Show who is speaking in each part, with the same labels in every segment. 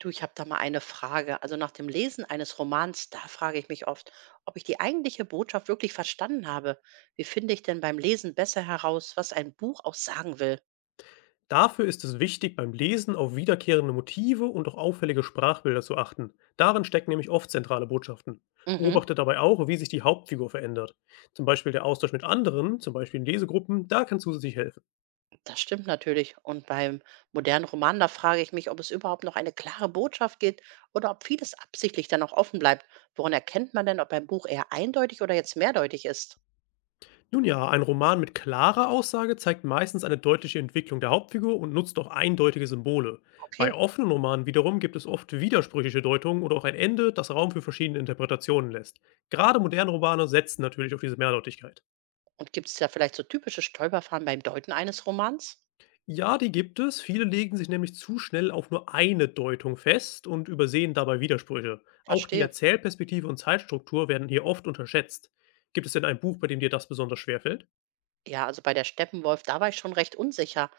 Speaker 1: Du, ich habe da mal eine Frage. Also nach dem Lesen eines Romans, da frage ich mich oft, ob ich die eigentliche Botschaft wirklich verstanden habe. Wie finde ich denn beim Lesen besser heraus, was ein Buch auch sagen will?
Speaker 2: Dafür ist es wichtig, beim Lesen auf wiederkehrende Motive und auch auffällige Sprachbilder zu achten. Darin stecken nämlich oft zentrale Botschaften.
Speaker 1: Mhm,
Speaker 2: Beobachte dabei auch, wie sich die Hauptfigur verändert. Zum Beispiel der Austausch mit anderen, zum Beispiel in Lesegruppen, da kann zusätzlich helfen.
Speaker 1: das stimmt natürlich. Und beim modernen Roman, da frage ich mich, ob es überhaupt noch eine klare Botschaft gibt oder ob vieles absichtlich dann auch offen bleibt. Woran erkennt man denn, ob ein Buch eher eindeutig oder jetzt mehrdeutig ist?
Speaker 2: Nun ja, ein Roman mit klarer Aussage zeigt meistens eine deutliche Entwicklung der Hauptfigur und nutzt auch eindeutige Symbole. Bei
Speaker 1: Okay.
Speaker 2: offenen Romanen wiederum gibt es oft widersprüchliche Deutungen oder auch ein Ende, das Raum für verschiedene Interpretationen lässt. Gerade moderne Romane setzen natürlich auf diese Mehrdeutigkeit.
Speaker 1: Und gibt es da vielleicht so typische Stolperfahren beim Deuten eines Romans?
Speaker 2: Ja, die gibt es. Viele legen sich nämlich zu schnell auf nur eine Deutung fest und übersehen dabei Widersprüche. Auch die
Speaker 1: Verstehe.
Speaker 2: Erzählperspektive und Zeitstruktur werden hier oft unterschätzt. Gibt es denn ein Buch, bei dem dir das besonders schwer fällt?
Speaker 1: Ja, also bei der Steppenwolf, da war ich schon recht unsicher.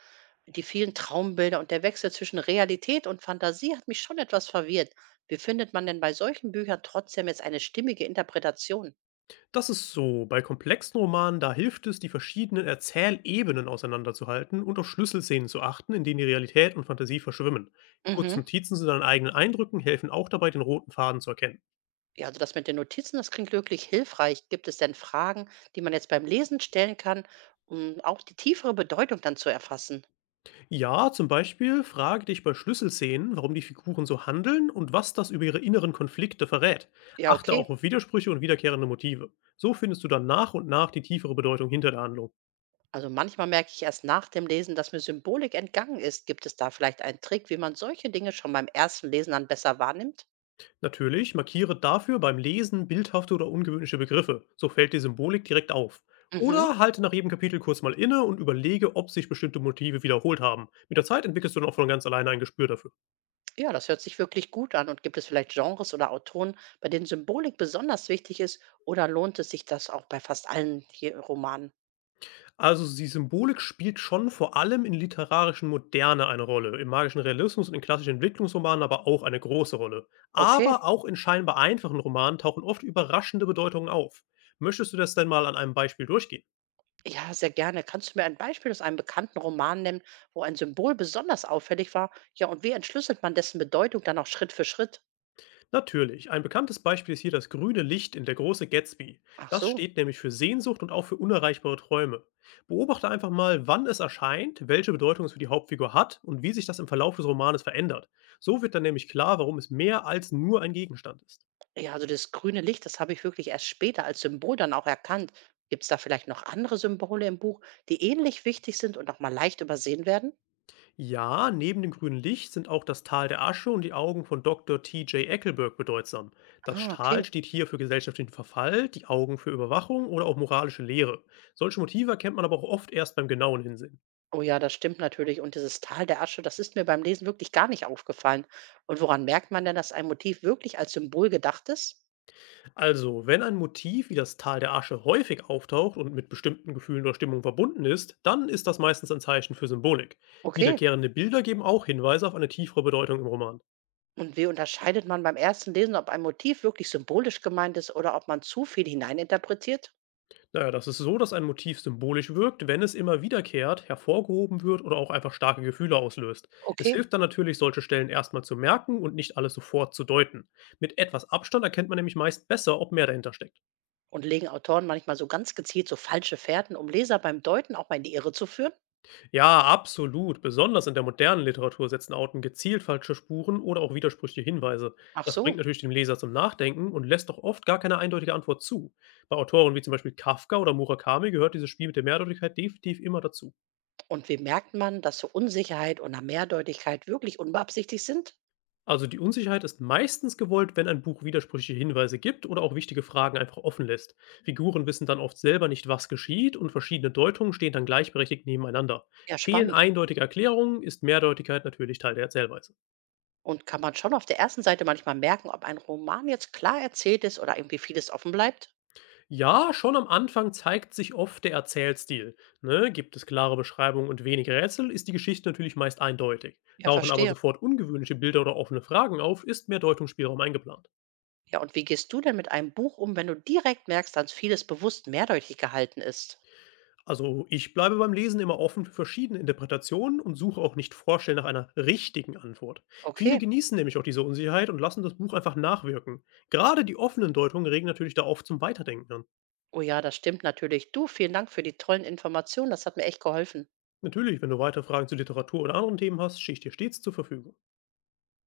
Speaker 1: Die vielen Traumbilder und der Wechsel zwischen Realität und Fantasie hat mich schon etwas verwirrt. Wie findet man denn bei solchen Büchern trotzdem jetzt eine stimmige Interpretation?
Speaker 2: Das ist so. Bei komplexen Romanen, da hilft es, die verschiedenen Erzählebenen auseinanderzuhalten und auf Schlüsselszenen zu achten, in denen die Realität und Fantasie verschwimmen. Kurze
Speaker 1: Mhm.
Speaker 2: Notizen zu deinen eigenen Eindrücken helfen auch dabei, den roten Faden zu erkennen.
Speaker 1: Ja, also das mit den Notizen, das klingt wirklich hilfreich. Gibt es denn Fragen, die man jetzt beim Lesen stellen kann, um auch die tiefere Bedeutung dann zu erfassen?
Speaker 2: Ja, zum Beispiel frage dich bei Schlüsselszenen, warum die Figuren so handeln und was das über ihre inneren Konflikte verrät.
Speaker 1: Ja,
Speaker 2: Achte auch
Speaker 1: okay.
Speaker 2: auf Widersprüche und wiederkehrende Motive. So findest du dann nach und nach die tiefere Bedeutung hinter der Handlung.
Speaker 1: Also manchmal merke ich erst nach dem Lesen, dass mir Symbolik entgangen ist. Gibt es da vielleicht einen Trick, wie man solche Dinge schon beim ersten Lesen dann besser wahrnimmt?
Speaker 2: Natürlich markiere dafür beim Lesen bildhafte oder ungewöhnliche Begriffe. So fällt die Symbolik direkt auf.
Speaker 1: Mhm.
Speaker 2: Oder halte nach jedem Kapitel kurz mal inne und überlege, ob sich bestimmte Motive wiederholt haben. Mit der Zeit entwickelst du dann auch von ganz alleine ein Gespür dafür.
Speaker 1: Ja, das hört sich wirklich gut an. Und gibt es vielleicht Genres oder Autoren, bei denen Symbolik besonders wichtig ist? Oder lohnt es sich das auch bei fast allen hier Romanen?
Speaker 2: Also, die Symbolik spielt schon vor allem in literarischen Moderne eine Rolle, im magischen Realismus und in klassischen Entwicklungsromanen aber auch eine große Rolle.
Speaker 1: Okay,
Speaker 2: Aber auch in scheinbar einfachen Romanen tauchen oft überraschende Bedeutungen auf. Möchtest du das denn mal an einem Beispiel durchgehen?
Speaker 1: ja, sehr gerne. Kannst du mir ein Beispiel aus einem bekannten Roman nennen, wo ein Symbol besonders auffällig war? Ja, und wie entschlüsselt man dessen Bedeutung dann auch Schritt für Schritt?
Speaker 2: Natürlich, ein bekanntes Beispiel ist hier das grüne Licht in Der große Gatsby.
Speaker 1: Ach
Speaker 2: Das
Speaker 1: so,
Speaker 2: steht nämlich für Sehnsucht und auch für unerreichbare Träume. Beobachte einfach mal, wann es erscheint, welche Bedeutung es für die Hauptfigur hat und wie sich das im Verlauf des Romanes verändert. So wird dann nämlich klar, warum es mehr als nur ein Gegenstand ist.
Speaker 1: ja, also das grüne Licht, das habe ich wirklich erst später als Symbol dann auch erkannt. Gibt es da vielleicht noch andere Symbole im Buch, die ähnlich wichtig sind und auch mal leicht übersehen werden?
Speaker 2: Ja, neben dem grünen Licht sind auch das Tal der Asche und die Augen von Dr. T.J. Eckelberg bedeutsam. Das
Speaker 1: Ah,
Speaker 2: Tal
Speaker 1: okay.
Speaker 2: steht hier für gesellschaftlichen Verfall, die Augen für Überwachung oder auch moralische Lehre. Solche Motive erkennt man aber auch oft erst beim genauen Hinsehen.
Speaker 1: Oh ja, das stimmt natürlich. Und dieses Tal der Asche, das ist mir beim Lesen wirklich gar nicht aufgefallen. Und woran merkt man denn, dass ein Motiv wirklich als Symbol gedacht ist?
Speaker 2: Also, wenn ein Motiv wie das Tal der Asche häufig auftaucht und mit bestimmten Gefühlen oder Stimmungen verbunden ist, dann ist das meistens ein Zeichen für Symbolik.
Speaker 1: Okay.
Speaker 2: Wiederkehrende Bilder geben auch Hinweise auf eine tiefere Bedeutung im Roman.
Speaker 1: Und wie unterscheidet man beim ersten Lesen, ob ein Motiv wirklich symbolisch gemeint ist oder ob man zu viel hineininterpretiert?
Speaker 2: Naja, das ist so, dass ein Motiv symbolisch wirkt, wenn es immer wiederkehrt, hervorgehoben wird oder auch einfach starke Gefühle auslöst. Es
Speaker 1: Okay.
Speaker 2: hilft dann natürlich, solche Stellen erstmal zu merken und nicht alles sofort zu deuten. Mit etwas Abstand erkennt man nämlich meist besser, ob mehr dahinter steckt.
Speaker 1: Und legen Autoren manchmal so ganz gezielt so falsche Fährten, um Leser beim Deuten auch mal in die Irre zu führen?
Speaker 2: Ja, absolut. Besonders in der modernen Literatur setzen Autoren gezielt falsche Spuren oder auch widersprüchliche Hinweise.
Speaker 1: Ach
Speaker 2: Das bringt
Speaker 1: so.
Speaker 2: natürlich den Leser zum Nachdenken und lässt auch oft gar keine eindeutige Antwort zu. Bei Autoren wie zum Beispiel Kafka oder Murakami gehört dieses Spiel mit der Mehrdeutigkeit definitiv immer dazu.
Speaker 1: Und wie merkt man, dass so Unsicherheit oder Mehrdeutigkeit wirklich unbeabsichtigt sind?
Speaker 2: Also die Unsicherheit ist meistens gewollt, wenn ein Buch widersprüchliche Hinweise gibt oder auch wichtige Fragen einfach offen lässt. Figuren wissen dann oft selber nicht, was geschieht und verschiedene Deutungen stehen dann gleichberechtigt nebeneinander.
Speaker 1: Ja,
Speaker 2: Fehlen
Speaker 1: spannend.
Speaker 2: eindeutige Erklärungen, ist Mehrdeutigkeit natürlich Teil der Erzählweise.
Speaker 1: Und kann man schon auf der ersten Seite manchmal merken, ob ein Roman jetzt klar erzählt ist oder irgendwie vieles offen bleibt?
Speaker 2: Ja, schon am Anfang zeigt sich oft der Erzählstil. Ne? Gibt es klare Beschreibungen und wenig Rätsel, ist die Geschichte natürlich meist eindeutig.
Speaker 1: Ja,
Speaker 2: Tauchen aber
Speaker 1: verstehe.
Speaker 2: sofort ungewöhnliche Bilder oder offene Fragen auf, ist mehr Deutungsspielraum eingeplant.
Speaker 1: Ja, und wie gehst du denn mit einem Buch um, wenn du direkt merkst, dass vieles bewusst mehrdeutig gehalten ist?
Speaker 2: Also ich bleibe beim Lesen immer offen für verschiedene Interpretationen und suche auch nicht vorstellen nach einer richtigen Antwort. Viele
Speaker 1: Okay.
Speaker 2: genießen nämlich auch diese Unsicherheit und lassen das Buch einfach nachwirken. Gerade die offenen Deutungen regen natürlich da oft zum Weiterdenken an.
Speaker 1: Oh ja, das stimmt natürlich. Du, vielen Dank für die tollen Informationen. Das hat mir echt geholfen.
Speaker 2: Natürlich, wenn du weitere Fragen zu Literatur oder anderen Themen hast, stehe ich dir stets zur Verfügung.